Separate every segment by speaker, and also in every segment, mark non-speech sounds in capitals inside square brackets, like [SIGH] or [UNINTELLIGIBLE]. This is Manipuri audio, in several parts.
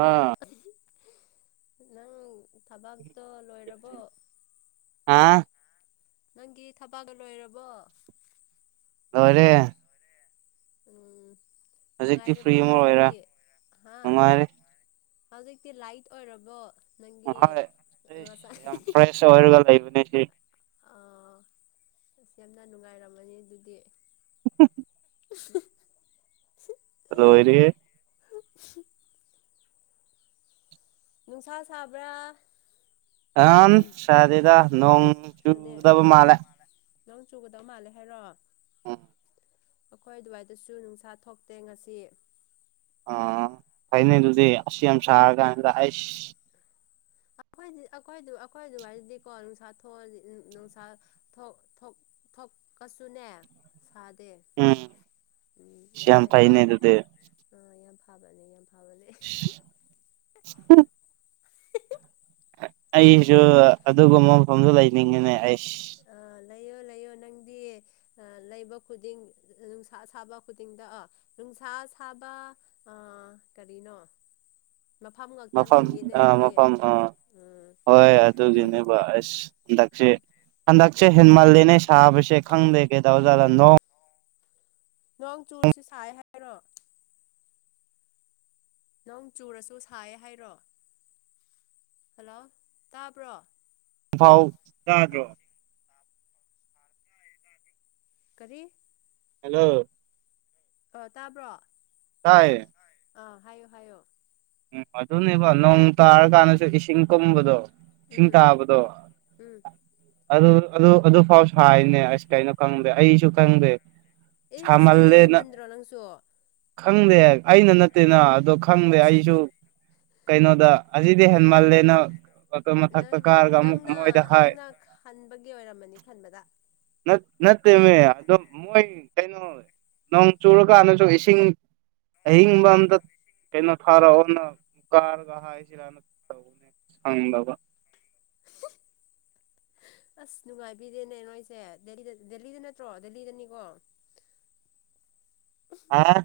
Speaker 1: ꯑꯥ
Speaker 2: ꯅꯪ ꯊꯕꯥꯛꯇꯣ ꯂꯣꯏꯔꯕꯣ
Speaker 1: ꯑꯥ
Speaker 2: ꯅꯪꯒꯤ ꯊꯕꯒ ꯂꯣꯏꯔꯕꯣ
Speaker 1: ꯇꯔꯦ
Speaker 2: ꯎꯝ
Speaker 1: ꯍꯧꯖꯤꯛꯇꯤ ꯐ꯭ꯔꯤ
Speaker 2: ꯅꯨꯡꯉꯥꯏꯔꯕ꯭ꯔꯣ
Speaker 1: ꯑꯃ ꯑꯣꯏꯔ
Speaker 2: ꯍꯧꯖꯤꯛꯇꯤ ꯍꯥ
Speaker 1: ꯅꯨꯡꯉꯥꯏꯔꯦ
Speaker 2: ꯍꯧꯖꯤꯛꯇꯤ ꯂꯥꯏꯠ ꯑꯣꯏꯔꯕꯣ ꯅꯪꯒꯤ
Speaker 1: ꯍꯣꯏ ꯐꯦ
Speaker 2: ꯉꯁꯥꯏ
Speaker 1: ꯌꯥꯝ ꯐ꯭ꯔꯦꯁ ꯑꯣꯏꯔꯒ ꯂꯩꯕꯅꯦ ꯁꯤ
Speaker 2: ꯑ ꯌꯥꯝꯅ ꯅꯨꯡꯉꯥꯏꯔꯝꯃꯅꯤ ꯑꯗꯨꯗꯤ
Speaker 1: [UNINTELLIGIBLE]
Speaker 2: [UNINTELLIGIBLE]
Speaker 1: ꯑꯗꯣ ꯑꯣꯏꯔꯦ
Speaker 2: [UNINTELLIGIBLE] ꯅꯨꯡꯁꯥ ꯁꯥꯕ꯭ꯔꯥ
Speaker 1: ꯑ ꯁꯔꯤꯗ ꯅꯣꯡ ꯆꯨꯗꯕ ꯃꯥꯂꯦ
Speaker 2: ꯅꯪ ꯆꯨꯒꯗꯧ ꯃꯥꯜꯂꯦ ꯍꯥꯏꯔꯣ
Speaker 1: ꯑ
Speaker 2: ꯑꯩꯈꯣꯏ ꯑꯗꯨꯋꯥꯏꯗꯁꯨ ꯅꯨꯡꯁꯥ ꯊꯣꯛꯇꯦ ꯉꯁꯤ
Speaker 1: ꯑ ꯐꯥꯏꯅꯦꯜꯗꯤꯦ ꯑꯁꯤꯝꯁꯒꯗꯁ
Speaker 2: ꯑ ꯑꯩꯈꯣꯏ ꯑꯩꯈꯣꯏꯗꯨ ꯍꯥꯏꯁꯤꯗꯤ ꯀꯣ ꯅꯨꯡꯁꯥ ꯊꯣꯛ ꯅꯨꯡꯁꯥ ꯊꯣꯛꯀꯁꯨꯅꯦ
Speaker 1: ꯎꯝ
Speaker 2: ꯎꯝ
Speaker 1: ꯁꯌꯥꯝ ꯐꯅꯦ ꯑꯗꯨꯗ
Speaker 2: ꯐꯥꯕꯅꯦ ꯌꯥꯝ ꯐꯩ
Speaker 1: ꯍ ꯑꯩꯁꯨ ꯑꯗꯨꯒꯨꯝꯕ ꯃꯐꯝꯗ ꯂꯩꯅꯤꯡꯉꯤꯅꯦ ꯑꯩꯁ
Speaker 2: ꯂꯌꯣ ꯂ ꯑꯌꯣ ꯅꯪ ꯗꯤ ꯂꯩꯕ ꯈꯨꯗꯤꯡ ꯅꯨꯡꯁꯥ ꯁꯥꯕ ꯈꯨꯗꯤꯡꯗ ꯑꯣ ꯅꯨꯡꯁꯥ ꯁꯥꯕ ꯑ ꯀꯔꯤꯅꯣ ꯃꯐꯝ ꯉꯥꯛꯇ
Speaker 1: ꯃꯐꯝ
Speaker 2: ꯂꯩꯌꯦꯅꯦ
Speaker 1: ꯑꯥ
Speaker 2: ꯅꯪꯗꯤ
Speaker 1: ꯃꯐꯝ ꯑꯥ
Speaker 2: ꯎꯝ
Speaker 1: ꯍꯣꯏ ꯑꯗꯨꯒꯤꯅꯦꯕ ꯑꯁ ꯍꯟꯗꯛꯁꯦ ꯍꯟꯗꯛꯁꯦ ꯍꯦꯟꯃꯂꯦꯅꯦ ꯁꯥꯕꯁꯦ ꯈꯪꯗꯦ ꯀꯩꯗꯖꯥꯠꯗ ꯅꯣ
Speaker 2: ꯅꯣꯡ ꯆꯨꯔꯁꯤ ꯁꯥꯏ ꯍꯥꯏꯔꯣ ꯅꯪ ꯆꯨꯔꯁꯨ ꯁꯥꯏꯌꯦ ꯍꯥꯏꯔꯣ ꯍꯜꯂꯣ ꯇꯥꯕ꯭ꯔꯣ
Speaker 1: ꯐꯥꯎ
Speaker 2: ꯑꯥ
Speaker 1: ꯌꯥꯥꯗ꯭ꯔꯣ
Speaker 2: ꯀꯔꯤ
Speaker 1: ꯍꯜꯂꯣ
Speaker 2: ꯑ ꯇꯥꯕ꯭ꯔꯣ
Speaker 1: ꯀꯥꯏ
Speaker 2: ꯑ ꯍꯥꯏꯌꯣ ꯍꯥꯏꯌꯣ
Speaker 1: ꯎꯝ ꯑꯗꯨꯅꯦꯕ ꯅꯣꯡ ꯇꯥꯔꯀꯥꯟꯗꯁꯨ ꯏꯁꯤꯡ ꯀꯨꯝꯕꯗꯣ ꯁꯤꯡ
Speaker 2: ꯎꯝ
Speaker 1: ꯇꯥꯕꯗꯣ
Speaker 2: ꯎꯝ
Speaker 1: ꯑꯗꯨ ꯑꯗꯨ ꯑꯗꯨ ꯐꯥꯎꯁꯨ ꯍꯥꯏꯅꯦ ꯑꯁ ꯀꯩꯅꯣ ꯈꯪꯗꯦ ꯑꯩꯁꯨ ꯈꯪꯗꯦ
Speaker 2: ꯑꯦ ꯁꯤ
Speaker 1: ꯁꯥꯃꯜꯂꯦꯅ
Speaker 2: ꯌꯥꯝꯃꯟꯗ꯭ꯔꯣ ꯅꯪꯁꯨ
Speaker 1: ꯈꯪꯗꯦ ꯑꯩꯅ ꯅꯠꯇꯦꯅ ꯑꯗꯣ ꯈꯪꯗꯦ ꯑꯩ ꯀꯩꯅꯣꯗ ꯑꯁꯤꯗꯤ ꯍꯦꯟ ꯃꯥꯜꯂꯦꯅ
Speaker 2: ꯅꯪ ꯅꯪꯅ ꯅꯪꯅ ꯈꯟꯕꯒꯤ ꯑꯣꯏꯔꯝꯃꯅꯤ ꯈꯟꯕꯗ
Speaker 1: ꯅꯠꯇꯦꯅꯦ ꯑꯝ ꯃꯣꯏ ꯀꯩꯅꯣ ꯅꯣꯡ ꯆꯨꯔꯀꯥꯟꯗꯁꯨ ꯏꯁꯤꯡ ꯍꯕ ꯑꯗ ꯀꯩꯅꯣ ꯐꯔ ꯑꯣꯟꯅ ꯀꯥꯔꯒꯅ ꯁꯗꯕ
Speaker 2: ꯑꯁ ꯅꯨꯡꯉꯥꯏꯕꯤꯗꯦꯅꯦ ꯅꯣꯏꯁꯦꯗ ꯗꯦꯜꯂꯤꯗ ꯅꯠꯇ꯭ꯔꯣ ꯗꯦꯜꯂꯤꯗꯅꯤꯀꯣ
Speaker 1: ꯍꯥꯥ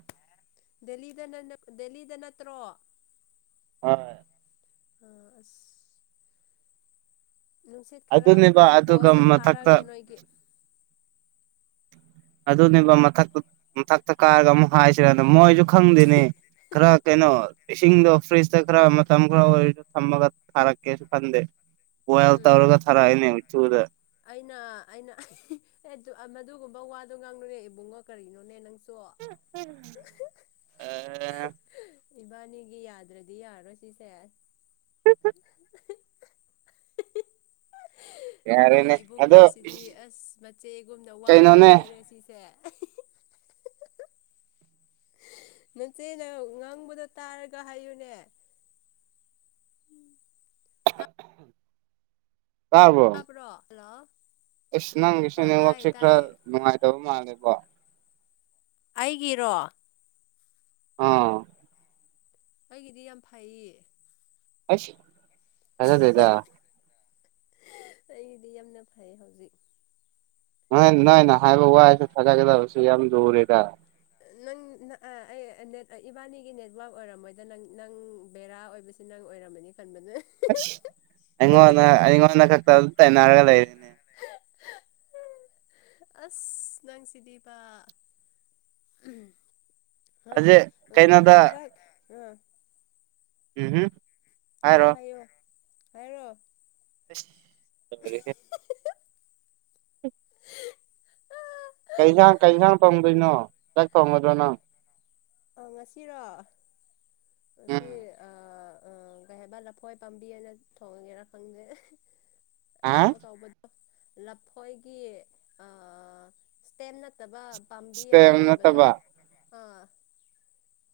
Speaker 2: ꯗꯦꯜꯂꯤꯗ ꯅ ꯗꯦꯜꯂꯤꯗ ꯅꯠꯇ꯭ꯔꯣ
Speaker 1: ꯍ
Speaker 2: ꯑ ꯑ ꯅꯨꯡꯁꯤꯠ ꯈꯔ
Speaker 1: ꯑꯗꯨꯅꯦꯕ ꯑꯗꯨꯒ
Speaker 2: ꯄꯣꯁꯇ ꯊꯥꯔꯛꯑꯒꯦ
Speaker 1: ꯃꯊꯛꯇ
Speaker 2: ꯅꯣꯏꯒꯤ
Speaker 1: ꯑꯗꯨꯅꯦꯕ ꯃꯊꯛꯇ ꯃꯊꯛꯇ ꯀꯥꯔꯒ ꯑꯃꯨꯛ ꯍꯥꯏꯁꯤꯔꯦ ꯃꯣꯏꯁꯨ ꯈꯪꯗꯦꯅꯦ ꯈꯔ ꯀꯩꯅꯣ ꯏꯁꯤꯡꯗꯣ ꯐ꯭ꯔꯤꯖ ꯇ ꯀ꯭ꯔ ꯃ ꯀ꯭ꯔ ꯊꯝꯕꯒ ꯈꯔ ꯀꯦ ꯐꯗꯦ ꯍꯣꯏꯜ
Speaker 2: ꯎꯝ
Speaker 1: ꯇꯧꯔꯒ ꯊꯔꯥꯅꯦ ꯆꯗ
Speaker 2: ꯑꯩꯅ ꯑꯩꯅ ꯃꯗꯨꯒꯨꯝꯕ ꯋꯥꯗꯣ ꯉꯥꯡꯅꯨꯉꯦ ꯏꯕꯨꯡꯉꯣ ꯀꯔꯤꯅꯣꯅꯦ ꯅꯪ
Speaker 1: ꯑ
Speaker 2: ꯏꯕꯥꯅꯤꯒꯤ ꯌꯥꯗ꯭ꯔꯗꯤ ꯌꯥꯔꯣꯏ ꯁꯤꯁꯦ ꯑꯩꯈꯣꯏ
Speaker 1: ꯌꯥꯔꯦꯅꯦ ꯑꯗꯣ
Speaker 2: ꯏꯕꯨꯡꯉꯣꯁꯤꯗꯤ ꯑꯁ ꯃꯆꯦꯒꯨꯝꯅ ꯋꯥ
Speaker 1: ꯀꯩꯅꯣꯅꯦ
Speaker 2: ꯉꯥꯡꯗꯦꯔꯦ ꯁꯤꯁꯦ ꯃꯆꯦꯅ ꯉꯥꯡꯕꯗ ꯇꯥꯔꯒ ꯍꯥꯏꯌꯨꯅꯦ ꯎꯝ
Speaker 1: ꯇꯥꯔꯕꯣ
Speaker 2: ꯇꯥꯕ꯭ꯔꯣ ꯍꯜꯂꯣ
Speaker 1: ꯑꯁ
Speaker 2: ꯑꯥ ꯇꯥꯏꯌꯦ
Speaker 1: ꯅꯪꯒꯤꯁꯨꯅꯦꯋꯥꯛꯁꯦ ꯈꯔ
Speaker 2: ꯇꯥꯏꯌꯦ
Speaker 1: ꯅꯨꯡꯉꯥꯏꯇꯕ ꯃꯥꯜꯂꯦꯕꯣ
Speaker 2: ꯑꯩꯒꯤꯔꯣ
Speaker 1: ꯑꯥ
Speaker 2: ꯑꯩꯒꯤꯗꯤ ꯌꯥꯝ ꯐꯩꯌꯦ
Speaker 1: ꯁ ꯍꯥꯏꯗꯗ
Speaker 2: ꯑꯩꯒꯤꯗꯤ ꯌꯥꯝꯅ ꯐꯩ ꯍꯧꯖꯤꯛ
Speaker 1: ꯅꯣꯏ ꯅꯣꯏ ꯅ ꯍꯥꯏꯕ ꯋꯥꯏꯁꯨꯦ ꯊꯥꯒꯀꯗꯕꯁꯨ ꯌꯥꯝ ꯂꯔꯦꯗ
Speaker 2: ꯅꯪ ꯏꯕꯥꯅꯤꯒꯤ ꯅꯦꯠꯋꯥꯛ ꯑꯣꯏꯔꯝꯃꯣꯏꯗ ꯅ ꯅꯪ ꯕꯦꯔꯥ ꯑꯣꯏꯁꯦ ꯅꯪ ꯑꯣꯏꯔꯝꯃꯅꯤ ꯈꯟꯕꯅꯦ
Speaker 1: ꯁ ꯍꯣꯟꯅ ꯍꯣꯟꯅ ꯀ ꯇꯔꯒꯗ ꯂꯩꯅꯦ
Speaker 2: ꯎꯝ ꯑꯁ ꯅꯪ ꯁꯤꯗꯤꯄꯥ
Speaker 1: ꯑꯁꯤ ꯀꯩꯅꯣꯗ
Speaker 2: ꯍꯗ ꯑ
Speaker 1: ꯎꯝꯨꯝ
Speaker 2: ꯍꯥꯏꯌꯣ ꯍꯥꯏꯌꯣ ꯍꯥꯏꯔꯣ
Speaker 1: ꯍꯦ ꯎ ꯀꯩꯁꯥꯡ ꯀꯩꯁꯥꯡ ꯐꯪꯗꯣꯏꯅꯣ ꯆꯛ ꯐꯣꯡꯉꯗꯣ ꯅꯪ
Speaker 2: ꯑ ꯉꯁꯤꯔꯣ
Speaker 1: ꯎꯝ
Speaker 2: ꯉꯁꯤ ꯑ ꯑ ꯀꯩ ꯍꯥꯏꯕ ꯂꯐꯣꯏ ꯄꯥꯝꯕꯤ ꯑꯅ ꯊꯣꯡꯒꯦꯔ ꯈꯪꯗꯦ
Speaker 1: ꯍꯥ
Speaker 2: ꯑꯆꯥꯎ ꯑꯆꯕꯗꯣ ꯂꯐꯣꯏꯒꯤ ꯑ ꯏꯁꯇꯦꯝ ꯅꯠꯇꯕ ꯄꯥꯝꯕꯤ ꯑꯃ
Speaker 1: ꯁ꯭ꯇꯦꯝ
Speaker 2: ꯂꯩꯕꯗꯣ
Speaker 1: ꯅꯠꯇꯕ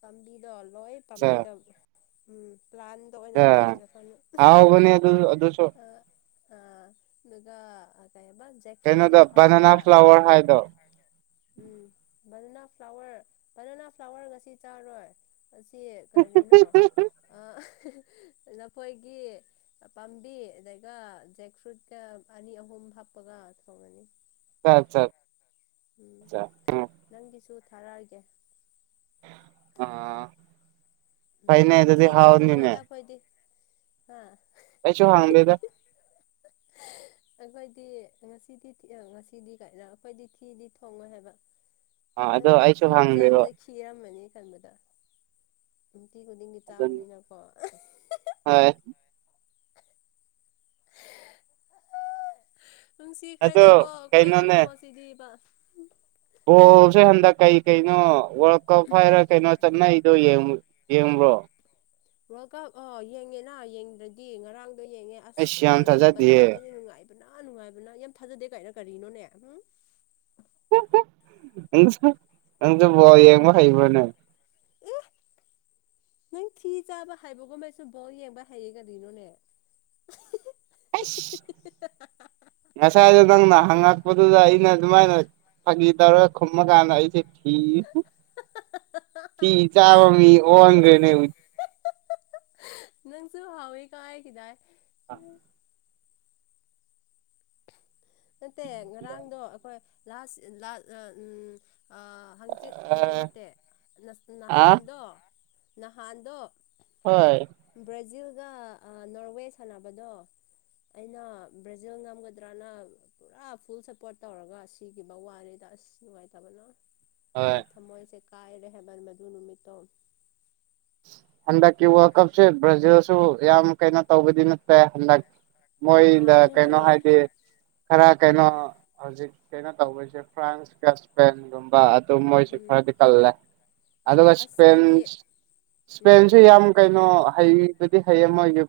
Speaker 2: ꯇꯝꯕꯤꯗ ꯑꯜꯑꯦ
Speaker 1: ꯑꯆꯥ
Speaker 2: ꯄꯝꯕꯤꯗꯝ ꯎꯝ ꯄ꯭ꯂꯥꯟꯗ ꯑꯣꯏꯅ
Speaker 1: ꯑꯆꯥ
Speaker 2: ꯊꯣꯡꯉꯁꯤꯔ ꯈꯅ
Speaker 1: ꯍꯥꯎꯕꯅꯦ ꯑꯗꯨ ꯑꯗꯨꯁꯨ
Speaker 2: ꯑ ꯑ ꯑꯗꯨꯒ ꯀꯩ ꯍꯥꯏꯕ ꯖꯦꯛ ꯐ꯭ꯔꯨꯏꯠꯇꯣ
Speaker 1: ꯀꯩꯅꯣꯗꯣ ꯕꯅꯅꯥ
Speaker 2: ꯍꯥꯞꯄꯒ
Speaker 1: ꯐ꯭ꯂꯋꯔ ꯍꯥꯏꯗꯣ
Speaker 2: ꯎꯝ ꯕꯅꯅꯥ ꯐ꯭ꯂꯥꯋꯔ ꯕꯅꯅꯥ ꯐ꯭ꯂꯥꯋꯔ ꯉꯁꯤ ꯆꯥꯔꯣꯏ ꯑꯁꯤ ꯀꯔꯤꯅꯣ ꯑ ꯅꯈꯣꯏꯒꯤ ꯄꯥꯝꯕꯤ ꯑꯩꯒ ꯖꯦꯛ ꯐ꯭ꯔꯨꯠꯀ ꯑꯅꯤ ꯑꯍꯨꯝ ꯍꯥꯞꯄꯒ ꯍꯕꯅꯤ
Speaker 1: ꯠ ꯎꯝ
Speaker 2: ꯊꯔꯒꯦ
Speaker 1: ꯑ ꯀꯩꯅꯦ ꯇꯗꯤ ꯍꯥꯎꯅꯤꯅꯦ
Speaker 2: ꯑꯥ
Speaker 1: ꯑꯩꯁꯨ ꯍꯥꯡꯕꯗ
Speaker 2: ꯑꯩꯈꯣꯏꯗꯤ ꯉꯁꯤꯗꯤ ꯉꯁꯤꯗꯤ ꯀꯥꯏꯅ ꯑꯩꯈꯣꯏꯗꯤ ꯊꯤꯗꯤ ꯊꯣꯡꯉꯣꯏ ꯍꯥꯏꯕ
Speaker 1: ꯑꯥ
Speaker 2: ꯅ
Speaker 1: ꯑꯗꯣ
Speaker 2: ꯇꯨ
Speaker 1: ꯑꯩꯁꯨ
Speaker 2: ꯊꯤ
Speaker 1: ꯍꯪꯗꯦꯕ
Speaker 2: ꯆꯥꯕꯗ ꯈꯈꯤꯔꯝꯃꯅꯤ ꯈꯟꯕꯗ ꯇꯤ ꯈꯨꯗꯤꯡꯒꯤ
Speaker 1: ꯑꯗꯨꯅꯤ
Speaker 2: ꯆꯥꯕꯅꯤꯅꯀꯣ
Speaker 1: ꯍꯣꯏ ꯑꯗꯣ
Speaker 2: ꯅꯨꯡꯁꯤꯈ꯭ꯔꯗꯤꯦꯀꯣ ꯑꯩꯈꯣꯏ
Speaker 1: ꯀꯩꯅꯣꯅꯦ
Speaker 2: ꯏꯕꯨꯡꯉꯣ ꯁꯤꯗꯤꯕ
Speaker 1: ꯕꯣꯜꯁꯦ ꯍꯟꯗꯛ ꯀꯩ ꯀꯩꯅꯣ ꯋꯥꯔꯜ ꯀꯞ ꯍꯥꯏꯔ ꯀꯩꯅꯣ ꯆꯠꯅꯩꯗꯣ ꯌꯦꯡꯉ ꯌꯦꯡꯉꯕ꯭ꯔꯣ
Speaker 2: ꯋꯥꯔꯜ ꯀꯞ ꯑ ꯌꯦꯡꯉꯦꯅ ꯌꯦꯡꯗ꯭ꯔꯗꯤ ꯉꯔꯥꯡ ꯌꯦꯡꯉꯦ ꯑꯁ
Speaker 1: ꯑꯩꯁ ꯌꯥꯝ
Speaker 2: ꯄꯦꯟ
Speaker 1: ꯊꯥꯖꯗꯤꯌꯦ
Speaker 2: ꯉꯝꯕꯗꯨꯗ ꯑ ꯅꯨꯡꯉꯥꯏ ꯅ ꯅꯨꯡꯉꯥꯏꯕꯅ ꯌꯥꯝ ꯊꯥꯖꯗꯦ ꯀꯥꯏꯅ ꯀꯔꯤꯅꯣꯅꯦ ꯎꯝ
Speaker 1: ꯁꯨ ꯅꯪꯁꯨ ꯌꯦꯡꯕ ꯍꯩꯕꯅꯦ
Speaker 2: ꯌꯦ ꯅꯪ ꯊꯤ ꯆꯥꯕ ꯍꯥꯏꯩꯕꯒꯨꯝꯕ ꯁꯨꯝ ꯕꯥꯎ ꯌꯦꯡꯕ ꯍꯩꯌꯦ ꯀꯔꯤꯅꯣꯅꯦ
Speaker 1: ꯑꯁ ꯉꯁꯥꯏꯗꯣ ꯅꯪꯅ ꯍꯪꯉꯛꯄꯗꯨꯗ ꯑꯩꯅ ꯑꯗꯨꯃꯥꯏꯅ ꯐꯥꯒꯤꯗꯔ ꯈꯨꯝꯃ ꯀꯥꯟꯅꯏꯁꯤꯦ ꯊ ꯀꯤ ꯆꯕ ꯃꯤ ꯑꯣꯡꯒꯅꯦ
Speaker 2: ꯅꯪꯁꯨꯨ ꯍꯥꯎꯦ ꯀꯥꯏ ꯀꯗꯥꯥꯏ
Speaker 1: ꯑ
Speaker 2: ꯅꯠꯇꯦ ꯉꯔꯥꯡꯗꯣ ꯑꯩꯈꯣꯏꯥꯁ ꯎꯝ ꯍꯪꯆꯤꯠ ꯍꯥꯡꯆꯤꯠ ꯅꯠꯇꯦ
Speaker 1: ꯑꯥ
Speaker 2: ꯅꯍꯥꯟꯗꯣ ꯅꯍꯥꯟꯗꯣ
Speaker 1: ꯍꯣꯏ
Speaker 2: ꯕ꯭ꯔꯥꯖꯤꯜ ꯑꯗꯨꯒ ꯅꯣꯔꯋꯦ ꯁꯥꯟꯅꯕꯗꯣ ꯑꯩꯅ ꯕ꯭ꯔꯥꯖꯤꯜ ꯉꯝꯒꯗ꯭ꯔꯅ ꯄꯨꯔꯥ ꯐꯨꯜ ꯁꯞꯄꯣꯔꯠ ꯇꯧꯔꯒ ꯁꯤꯈꯤꯕ ꯋꯥꯅꯤꯗ ꯑꯁ ꯅꯨꯡꯉꯥꯏꯇꯕꯅꯣ
Speaker 1: ꯍꯣꯏ
Speaker 2: ꯑꯩ ꯊꯝꯃꯣꯏꯁꯦ ꯀꯥꯏ ꯔꯦꯕꯔ ꯃꯗꯨ ꯅꯨꯃꯤꯠꯇꯣ
Speaker 1: ꯍꯟꯗꯛꯀꯤ ꯋꯥꯔꯜ ꯀꯞꯁꯦ ꯕ꯭ꯔꯥꯖꯤꯜꯁꯨ ꯌꯥꯝ ꯀꯩꯅꯣ ꯇꯧꯕꯗꯤ ꯅꯠꯇꯦ ꯍꯟꯗꯛ
Speaker 2: ꯑꯥ
Speaker 1: ꯃꯣꯏꯗ ꯀꯩꯅꯣ
Speaker 2: ꯑꯗꯨꯅꯦ
Speaker 1: ꯍꯥꯏꯗꯤ ꯈꯔ ꯀꯩꯅꯣ ꯍꯧꯖꯤꯛ ꯀꯩꯅꯣ ꯇꯧꯕꯁꯦ ꯐ꯭ꯔꯥꯟꯁꯀ ꯏꯁꯄꯦꯟꯒꯨꯝꯕ ꯇ ꯆ
Speaker 2: ꯎꯝ
Speaker 1: ꯈꯗꯤ ꯀꯜꯂꯦ
Speaker 2: ꯑꯥ
Speaker 1: ꯑꯗꯨꯁ
Speaker 2: ꯑꯁ
Speaker 1: ꯐꯦꯟ
Speaker 2: ꯑꯩꯗꯤ ꯎꯝ
Speaker 1: ꯏꯁꯄꯦꯟꯁꯤ ꯌꯥꯝ ꯀꯩꯅꯣ ꯍꯩꯕꯗꯤ ꯍꯩ ꯑꯃꯒꯤ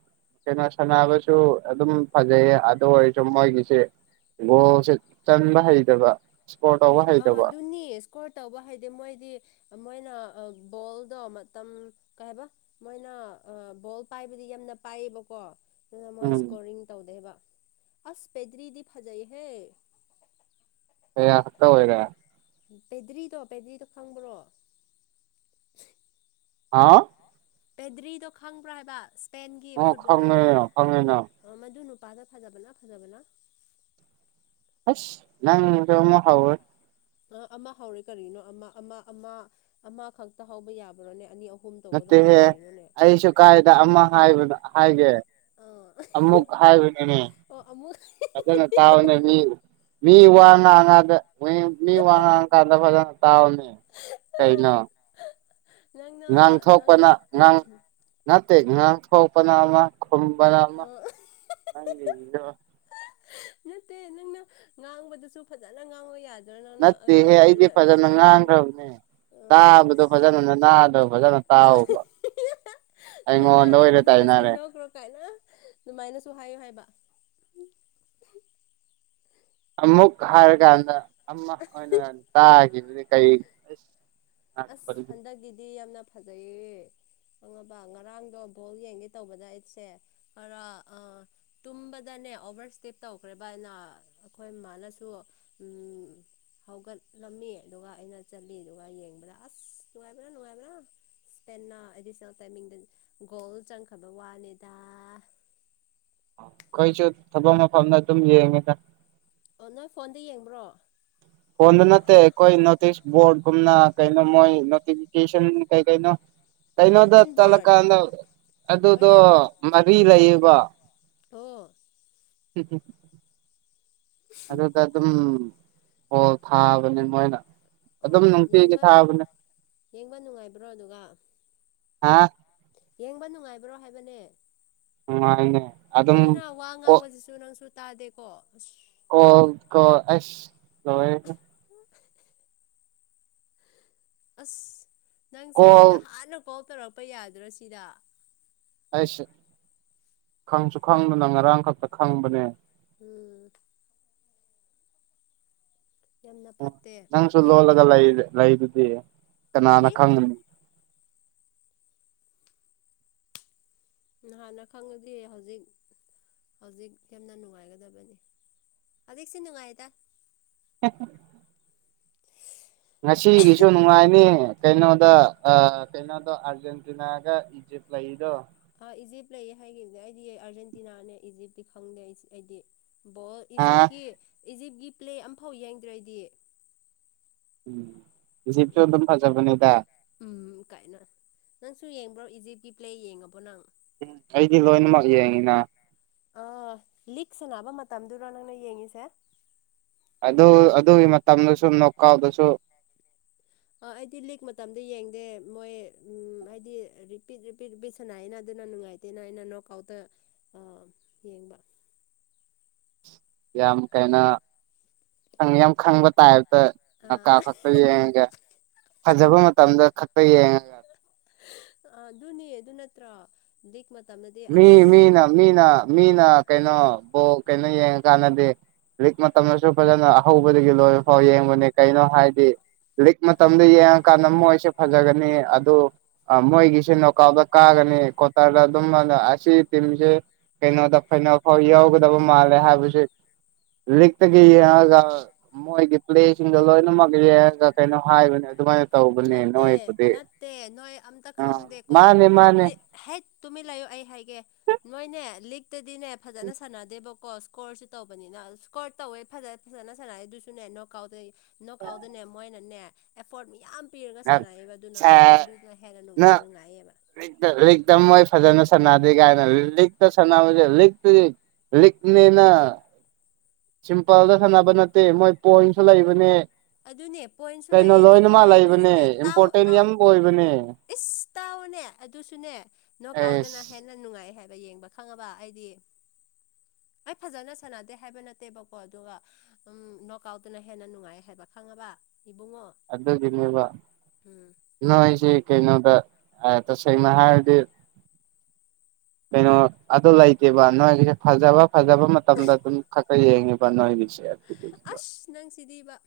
Speaker 1: ꯀꯩꯅꯣ ꯁꯥꯟꯅꯕꯁꯨ ꯑꯗꯨꯝ ꯐꯖꯩꯌꯦ ꯑꯗꯨ ꯑꯣꯏꯔꯁꯨ ꯃꯣꯏꯒꯤꯁꯦ ꯒꯣꯁꯦ ꯆꯟꯕ ꯍꯩꯗꯕ
Speaker 2: ꯑꯣ ꯑꯥ ꯑꯗꯨꯅꯤ ꯏꯁꯀꯣꯔ ꯇꯧꯕ ꯍꯥꯏꯗꯤ ꯃꯣꯏꯗꯤ ꯃꯣꯏꯅ ꯕꯣꯜꯗꯣ ꯃꯇꯝ ꯀꯩ ꯍꯥꯏꯕ ꯃꯣꯏꯅ ꯕꯣꯜ ꯄꯥꯏꯕꯗꯤ ꯌꯥꯝꯅ ꯄꯥꯏꯌꯦꯕꯀꯣ ꯑꯗꯨꯅ ꯃꯣꯏ
Speaker 1: ꯎꯝ
Speaker 2: ꯏꯁꯀꯣꯔꯤꯡ ꯇꯧꯗꯦꯕ ꯑꯁ ꯄꯦꯗꯔꯤꯗꯤ ꯐꯖꯩ ꯍ
Speaker 1: ꯑꯩ ꯍꯛꯇ ꯑꯣꯏꯔ
Speaker 2: ꯄꯦꯗ꯭ꯔꯤꯗꯣ ꯄꯦꯗ꯭ꯔꯤꯗꯣ ꯈꯪꯕ꯭ꯔꯣ
Speaker 1: ꯍꯥꯥ
Speaker 2: ꯄꯦꯗ꯭ꯔꯤꯗꯣ ꯈꯪꯕ꯭ꯔꯥ ꯍꯥꯏꯕ ꯏꯁꯄꯦꯟꯒꯤ
Speaker 1: ꯑꯣ
Speaker 2: ꯐꯨꯠꯕꯣꯂꯔꯗꯣ
Speaker 1: ꯈꯪꯉꯦꯅ ꯈꯪꯉꯦꯅ
Speaker 2: ꯃꯗꯨ ꯄꯥꯥꯗ ꯐꯖꯕꯅ ꯐꯖꯕꯅ
Speaker 1: ꯑꯁ ꯅꯪꯗꯣ ꯃꯣ ꯍꯥꯎꯔ
Speaker 2: ꯑ ꯑꯃ ꯍꯧꯔꯦ ꯀꯔꯤꯅꯣ ꯑꯃ ꯑꯃ ꯑꯃ ꯑꯃ ꯈꯛꯇ ꯍꯧꯕ ꯌꯥꯕ꯭ꯔꯣꯅꯦ ꯑꯅꯤ ꯑꯍꯨꯝ ꯇꯧꯒꯗꯕꯅꯤ
Speaker 1: ꯅꯠꯇꯦꯍꯦ
Speaker 2: ꯀꯔꯤꯅꯣꯅꯦ
Speaker 1: ꯑꯩꯁꯨ ꯀꯥꯏꯗ ꯑꯃ ꯍꯥꯏꯕ ꯍꯥꯏꯒꯦ
Speaker 2: ꯑꯥ
Speaker 1: ꯑꯃꯨꯛ ꯍꯥꯏꯕꯅꯤꯅꯦ
Speaker 2: ꯑꯣ ꯑꯃꯨꯛ
Speaker 1: ꯐꯖꯅ ꯇꯥꯕꯅꯦ ꯃꯤ ꯃꯤ ꯋꯥꯉꯉꯒ ꯃꯤꯣꯏ ꯃꯤ ꯋꯥ ꯀꯥꯟꯗ ꯐꯖꯅ ꯇꯥꯎꯅꯦ ꯀꯩꯅꯩꯅ
Speaker 2: ꯅꯪꯅ ꯅꯪꯅ
Speaker 1: ꯉꯥꯡꯊꯣꯛꯄꯅ ꯉꯥꯡ ꯅꯠꯇꯦ ꯉꯥꯡ ꯊꯣꯛꯣꯛꯄꯅ ꯑꯃ ꯀꯝꯕꯔꯃ
Speaker 2: ꯑꯥ
Speaker 1: ꯅꯪꯗ
Speaker 2: ꯅꯠꯇꯦ ꯅꯪꯅ ꯉꯥꯡꯕꯗꯨꯁꯨ ꯐꯖꯅ ꯉꯥꯡꯕ ꯌꯥꯗꯦ
Speaker 1: ꯅꯠꯇꯦꯍꯦ ꯑꯩꯗꯤ ꯐꯖꯅ ꯉꯥꯡꯈ꯭ꯔꯕꯅꯦ
Speaker 2: ꯑꯥ
Speaker 1: ꯇꯥꯕꯗꯣ
Speaker 2: ꯑꯁ
Speaker 1: ꯐꯖꯅꯅ ꯅꯥꯗꯕ ꯐꯖꯅ ꯇꯥꯕ
Speaker 2: ꯅꯅꯥꯁꯦ ꯐꯖꯅ ꯁꯦꯡꯗꯣꯛꯈ꯭ꯔꯣ ꯀꯥꯏꯅ ꯑꯗꯨꯃꯥꯏꯅꯁꯨ ꯍꯥꯏꯌꯨ ꯍꯥꯏꯕ
Speaker 1: ꯑꯃꯨꯛ ꯍꯥꯏꯔꯀꯥꯟꯗ ꯑꯃ ꯑꯣꯏꯅ ꯇꯥꯈꯤꯕꯅꯤ ꯀꯔꯤ
Speaker 2: ꯑꯁ ꯍꯟꯗꯛꯀꯤꯗꯤ ꯌꯥꯝꯅ ꯐꯖꯩꯌꯦ ꯈꯪꯉꯕ ꯉꯔꯥꯡꯗꯣ ꯕꯣꯜ ꯌꯦꯡꯒꯦ ꯇꯧꯕꯗ ꯑꯩꯠꯁꯦ ꯈꯔ ꯑ ꯇꯨꯝꯕꯗ ꯅꯦ ꯑꯣꯚꯔ ꯏꯁꯇꯦꯞ ꯇꯧꯈ꯭ꯔꯦꯕ ꯑꯅ ꯑꯩꯈꯣꯏ ꯃꯥꯅꯁꯨ ꯍꯧꯒꯠꯂꯝꯃꯤ ꯑꯗꯨꯒ ꯑꯩꯅ ꯆꯠꯂꯤꯗꯨ ꯌꯦꯡꯕ꯭ꯔꯥ ꯑꯁ ꯅꯨꯡꯉꯥꯏꯕ꯭ꯔꯥ ꯅꯨꯡꯉꯥꯏꯕ꯭ꯔꯥ ꯏꯁꯄꯦꯟꯅ ꯑꯦꯗꯤꯁꯅꯦꯜ ꯇꯥꯏꯃꯤꯡꯗ ꯒꯣꯜ ꯆꯪꯈꯕ ꯋꯥꯅꯤꯗ
Speaker 1: ꯀꯣꯏꯁꯨ ꯊꯕꯛ ꯃꯐꯝꯗ ꯑꯗꯨꯝ ꯌꯦꯡꯉꯦꯗ
Speaker 2: ꯑꯣ ꯅꯪ ꯐꯣꯟꯗ ꯌꯦꯡꯕ꯭ꯔꯣ
Speaker 1: ꯐꯣꯟꯗꯨ ꯅꯠꯇꯦ ꯑꯩꯈꯣꯏ ꯅꯣꯇꯤꯁ ꯕꯣꯔꯗꯒꯨꯝꯅ ꯀꯩꯅꯣ ꯃꯣꯏ ꯅꯣꯇꯤꯐꯤꯀꯦꯁꯟ ꯀꯩ ꯀꯩꯅꯣ ꯀꯩꯅꯣꯗ
Speaker 2: ꯕꯨꯂꯤꯇꯤꯟ ꯕꯣꯔꯠ
Speaker 1: ꯆꯠꯂꯀꯥꯟꯗ ꯑꯗꯨꯗꯣ ꯃꯔꯤ ꯂꯩꯌꯦꯕ
Speaker 2: ꯇꯣ
Speaker 1: ꯊ ꯑꯗꯨꯗ ꯑꯗꯨꯝ ꯍꯣꯜ ꯊꯥꯕꯅꯤ ꯃꯣꯏꯅ
Speaker 2: ꯑꯣ
Speaker 1: ꯑꯗꯨꯝ ꯅꯨꯡꯇꯤꯒꯤ
Speaker 2: ꯌꯦꯡꯕ
Speaker 1: ꯊꯥꯕꯅꯦ
Speaker 2: ꯌꯦꯡꯕ ꯅꯨꯡꯉꯥꯏꯕ꯭ꯔꯣ ꯑꯗꯨꯒ
Speaker 1: ꯍꯥꯥ
Speaker 2: ꯌꯦꯡꯕ ꯅꯨꯡꯉꯥꯏꯕ꯭ꯔꯣ ꯍꯥꯏꯕꯅꯦ
Speaker 1: ꯎ ꯏꯅꯦ
Speaker 2: ꯃꯤꯅ ꯋꯥ ꯉꯥꯡꯕꯁꯤꯁꯨ ꯅꯪꯁꯨ ꯇꯥꯗꯦꯀꯣ ꯑꯁ
Speaker 1: ꯀꯣꯜ ꯀ ꯑꯁ ꯅꯦ
Speaker 2: ꯑꯁ ꯅꯪꯁꯦ
Speaker 1: ꯀꯣꯜ
Speaker 2: ꯅꯍꯥꯟꯅ ꯀꯣꯜ ꯇꯧꯔꯛꯄ ꯌꯥꯗ꯭ꯔꯣ ꯁꯤꯗ
Speaker 1: ꯑꯩꯁ ꯈꯪꯁꯨ ꯈꯪꯗꯅ ꯉꯔꯥꯡ ꯈꯛꯇ ꯈꯪꯕꯅꯦ
Speaker 2: ꯎꯝ ꯌꯥꯝꯅ
Speaker 1: ꯎ
Speaker 2: ꯐꯠꯇꯦ
Speaker 1: ꯅꯪꯁꯨ ꯂꯣꯜꯂꯒ ꯂꯩꯗꯨꯗꯤ ꯀꯅꯥꯅ
Speaker 2: ꯀꯔꯤ
Speaker 1: ꯈꯪꯒꯅꯤ
Speaker 2: ꯍꯥꯟꯅ ꯈꯪꯉꯗꯤ ꯍꯧꯖꯤꯛ ꯍꯧꯖꯤꯛ ꯌꯥꯝꯅ ꯅꯨꯡꯉꯥꯏꯒꯗꯕꯅꯤ ꯍꯧꯖꯤꯛꯁꯤ ꯅꯨꯡꯉꯥꯏꯌꯦꯗ
Speaker 1: ꯍ ꯅꯨꯡꯉꯥꯏꯅꯤ ꯀꯩꯅꯣꯗ ꯀꯩꯅꯣꯗꯣ ꯑꯥꯔꯖꯦꯟꯇꯤꯅꯥꯒ ꯏꯖꯤꯞ ꯂꯩꯗꯣ
Speaker 2: ꯑꯥ ꯏꯖꯤꯞ ꯂꯩꯌꯦ ꯍꯥꯏꯈꯤꯕꯅꯦ ꯑꯩꯗꯤ ꯑꯥꯔꯖꯦꯟꯇꯤꯅꯥꯅꯦ ꯏꯖꯤꯞꯇꯤ ꯈꯪꯗꯦ ꯑꯩ ꯑꯩꯗꯤ ꯕꯣꯜ
Speaker 1: ꯑꯥ
Speaker 2: ꯏꯖꯤꯞꯀꯤ ꯏꯖꯤꯞꯀꯤ ꯄ꯭ꯂꯦ ꯑꯃꯝꯐꯥꯎ ꯌꯦꯡꯗ꯭ꯔꯦꯗꯤ
Speaker 1: ꯎꯝ ꯖꯤꯕꯁꯨ ꯑꯗꯨꯝ ꯐꯖꯥꯒ ꯅꯩꯗ
Speaker 2: ꯎꯝ ꯀꯥꯏꯅ ꯅꯪꯁꯨ ꯌꯦꯡꯕ꯭ꯔꯣ ꯏꯖꯤꯞꯀꯤ ꯄ꯭ꯂꯦ ꯌꯦꯡꯉꯕꯣ ꯅꯪ
Speaker 1: ꯎꯝ ꯑꯩꯗꯤꯂ ꯏꯅ ꯃꯥꯔ ꯌꯥꯏꯉꯅ
Speaker 2: ꯑ ꯂꯤꯛ ꯁꯅꯕ ꯃꯇꯝꯗꯨꯔꯣ ꯅꯪꯅ ꯌꯦꯡꯉꯁꯦ
Speaker 1: ꯑꯗꯨ ꯑꯗꯨꯒꯤ ꯃꯇꯝꯗ ꯁꯨꯝ ꯅꯣꯛꯀꯥꯎꯗꯁꯨ
Speaker 2: ꯑ ꯑꯩꯗꯤ ꯂꯤꯛ ꯃꯇꯝꯗ ꯌꯦꯡꯗꯦ ꯃꯣꯏ ꯎꯝ ꯍꯥꯏꯗꯤ ꯔꯤꯄꯤꯠ ꯔꯤꯄꯤꯠ ꯄꯤꯠ ꯁꯥꯟꯅꯏꯅ ꯐꯅ ꯅꯨꯡꯉꯥꯏꯇꯦꯅ ꯑꯩꯅ ꯅꯣꯛ ꯑꯥꯎꯗ ꯑ ꯌꯦꯡꯕ
Speaker 1: ꯌꯥꯝ ꯀꯥꯏꯩꯅꯣ ꯌꯥꯝ ꯈꯪꯕ ꯇꯥꯏ
Speaker 2: ꯑꯥ
Speaker 1: ꯅꯀꯥ ꯈꯛꯇ ꯌꯦꯡꯉꯒ ꯐꯖꯕ ꯃꯇꯝꯗ ꯈꯛꯇ ꯌꯦꯡꯉꯒ
Speaker 2: ꯑ ꯑꯗꯨꯙꯅꯤ ꯑꯗꯨ ꯅꯠꯇꯛ ꯃ
Speaker 1: ꯃꯤ ꯃꯤꯅ ꯃꯤꯅ ꯃꯤꯅ ꯀꯩꯅꯣꯕꯨ ꯀꯩꯅꯣ ꯌꯦꯡꯉꯀꯥꯟꯗꯗꯤ ꯂꯤꯖꯤꯛ ꯃꯇꯝꯗꯁꯨ ꯐꯖꯅ ꯑꯍꯧꯕꯗꯒꯤ ꯂꯣꯏꯕ ꯐꯥꯎ ꯌꯦꯡꯕꯅꯦ ꯀꯩꯅꯣ ꯍꯥꯏꯗꯤ ꯂꯤꯛ ꯃꯇꯝꯗ ꯌꯦꯡꯉꯀꯥꯟꯗ ꯃꯣꯏꯁꯦ ꯐꯖꯒꯅꯤ ꯑꯗꯨ ꯃꯣꯏꯒꯤꯁꯦ ꯅꯣꯀꯥꯎꯗ ꯀꯥꯒ ꯀꯊꯔ ꯑꯗꯨ ꯑꯁꯦ ꯇꯁꯦ ꯀꯩꯅꯣꯗ ꯐꯩꯅ ꯑꯐꯥꯎ ꯌꯥꯎꯒꯗꯕ ꯃꯥꯜꯂꯦ ꯍꯥꯏꯕꯁ ꯂꯤꯛꯇꯒꯤ ꯌꯦꯡꯉꯒ ꯃꯣꯏꯒꯤ ꯄ꯭ꯂꯦꯁꯤꯡꯗꯣ ꯂꯣꯏꯅꯃꯛ ꯌꯦꯡꯉꯒ ꯀꯩꯅꯣ ꯍꯥꯏꯕꯅꯦ ꯑꯗꯨꯃꯥꯏꯅ ꯇꯧꯕꯅꯦ
Speaker 2: ꯅꯠꯇꯦ
Speaker 1: ꯅꯣꯏꯕꯨꯗꯤ
Speaker 2: ꯅꯠꯇꯦ ꯅꯣꯏ ꯑꯝꯇ
Speaker 1: ꯑꯥ
Speaker 2: ꯈꯪꯗꯦꯀꯣ
Speaker 1: ꯃꯥꯅꯦ ꯃꯥꯅꯦ
Speaker 2: ꯂꯤ ꯍꯩ ꯇꯨꯃꯤꯠ ꯂꯥꯛꯌꯣ ꯑꯩ ꯍꯥꯏꯒꯦ ꯅꯣꯏꯅꯦ ꯂꯤꯛꯇꯗꯤꯅꯦ ꯐꯖꯅ ꯁꯥꯟꯅꯗꯦꯕ ꯀꯣ ꯁꯀꯣꯔꯁꯨ ꯇꯧꯕꯅꯤꯅ ꯏꯁꯀꯣꯔ ꯇꯧꯋꯦ ꯐꯖ ꯐꯖꯅ ꯁꯥꯟꯅꯦ ꯑꯗꯨꯁꯨꯅꯦ ꯅꯣꯛ ꯑꯥꯎꯠ ꯇ ꯅꯣꯛ ꯀꯥꯎꯗꯅꯦ ꯃꯣꯏꯅꯅꯦ ꯑꯦꯐꯣꯔꯠ ꯌꯥꯝꯌꯥꯝ ꯄꯤꯔꯒ
Speaker 1: ꯅꯪ
Speaker 2: ꯁꯥꯟꯅꯩꯑꯕ ꯑꯗꯨꯅ
Speaker 1: ꯁꯦ
Speaker 2: ꯃꯗꯨꯅ ꯍꯦꯟꯅ
Speaker 1: ꯅꯪ
Speaker 2: ꯅꯨꯡꯉꯥꯏꯌꯦꯕ
Speaker 1: ꯃꯣꯏ ꯐꯖꯅ ꯁꯅꯥꯗꯤ ꯀꯥꯏꯅ ꯂꯤꯈ ꯇ ꯁꯅꯥꯦ ꯂ ꯂꯤ ꯂ ꯂꯤꯈꯅꯦꯅ ꯁꯤꯝꯄꯜꯗ ꯁꯥꯟꯅꯕ ꯅꯠꯇꯦ ꯃꯣꯏ ꯄꯣꯏꯟꯁꯨ ꯂꯩꯕꯅꯦ
Speaker 2: ꯑꯗꯨꯅꯦ ꯄꯣꯏꯟꯁꯨ
Speaker 1: ꯀꯩꯅꯣ
Speaker 2: ꯂꯩꯌꯦ
Speaker 1: ꯂꯣꯏꯅꯃꯛ
Speaker 2: ꯑꯗꯨꯁꯨꯅꯦ
Speaker 1: ꯂꯩꯕꯅꯦ
Speaker 2: ꯑꯗꯨꯁꯨꯅꯦ ꯇꯥꯛꯑꯣ
Speaker 1: ꯏꯝꯄꯣꯔꯇꯦꯟ
Speaker 2: ꯇꯥꯛꯑꯣ
Speaker 1: ꯌꯥꯝ ꯑꯣꯏꯕꯅꯦ
Speaker 2: ꯏꯁꯁ ꯇꯥꯎꯑꯣꯅꯦ ꯑꯗꯨꯁꯨꯅꯦ ꯅ ꯀꯥꯎꯗꯅ
Speaker 1: ꯑꯦꯁ
Speaker 2: ꯍꯦꯟꯅ ꯅꯨꯡꯉꯥꯏ ꯍꯥꯏ ꯌꯦꯡꯕ ꯈꯪꯉꯕ ꯑꯩꯗꯤ ꯑꯩ ꯐꯖꯅ ꯁꯥꯟꯅꯗꯦ ꯍꯥꯏꯕ ꯅꯠꯇꯦꯕꯀꯣ ꯑꯗꯨꯒ ꯎ ꯅꯣꯛ ꯑꯥꯎꯠꯇꯨꯅ ꯍꯦꯟꯅ ꯅꯨꯡꯉꯥꯏ ꯍꯥꯏꯕ ꯈꯪꯉꯕ ꯏꯕꯨꯡꯉꯣ
Speaker 1: ꯑꯗꯕ
Speaker 2: ꯎꯝ
Speaker 1: ꯅꯁꯦ ꯀꯩꯅꯣꯗ ꯇ ꯁꯩ ꯃꯍꯔꯗꯤ ꯀꯩꯅꯣ ꯑꯗꯨ ꯂꯩꯇꯦꯕ ꯅꯣꯏꯒꯤꯁꯦ ꯐꯖꯕ ꯐꯖꯕ ꯃꯇꯝꯗ ꯑꯗꯨꯝ ꯈ ꯈ ꯌꯦꯡꯉꯦꯕ ꯅꯣꯏꯒꯤ ꯁꯦ ꯌꯥ ꯊꯀꯈꯤꯕ
Speaker 2: ꯑꯁ ꯅꯪ ꯁꯤꯗꯤꯕ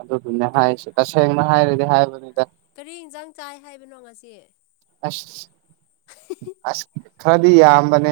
Speaker 1: ꯑꯗꯨꯗꯨꯅꯦ ꯍꯥꯏꯁꯤꯦ ꯇꯁꯦꯡꯅ ꯍꯥꯏꯔꯗꯤ ꯍꯥꯏꯕꯅꯤꯗ
Speaker 2: ꯀꯔꯤ ꯏꯟꯖꯥꯡ ꯆꯥꯏ ꯍꯥꯏꯕꯅꯣ ꯉꯁꯤ
Speaker 1: ꯑ ꯑꯁ ꯈꯔꯗꯤ ꯑꯝꯕꯅꯦ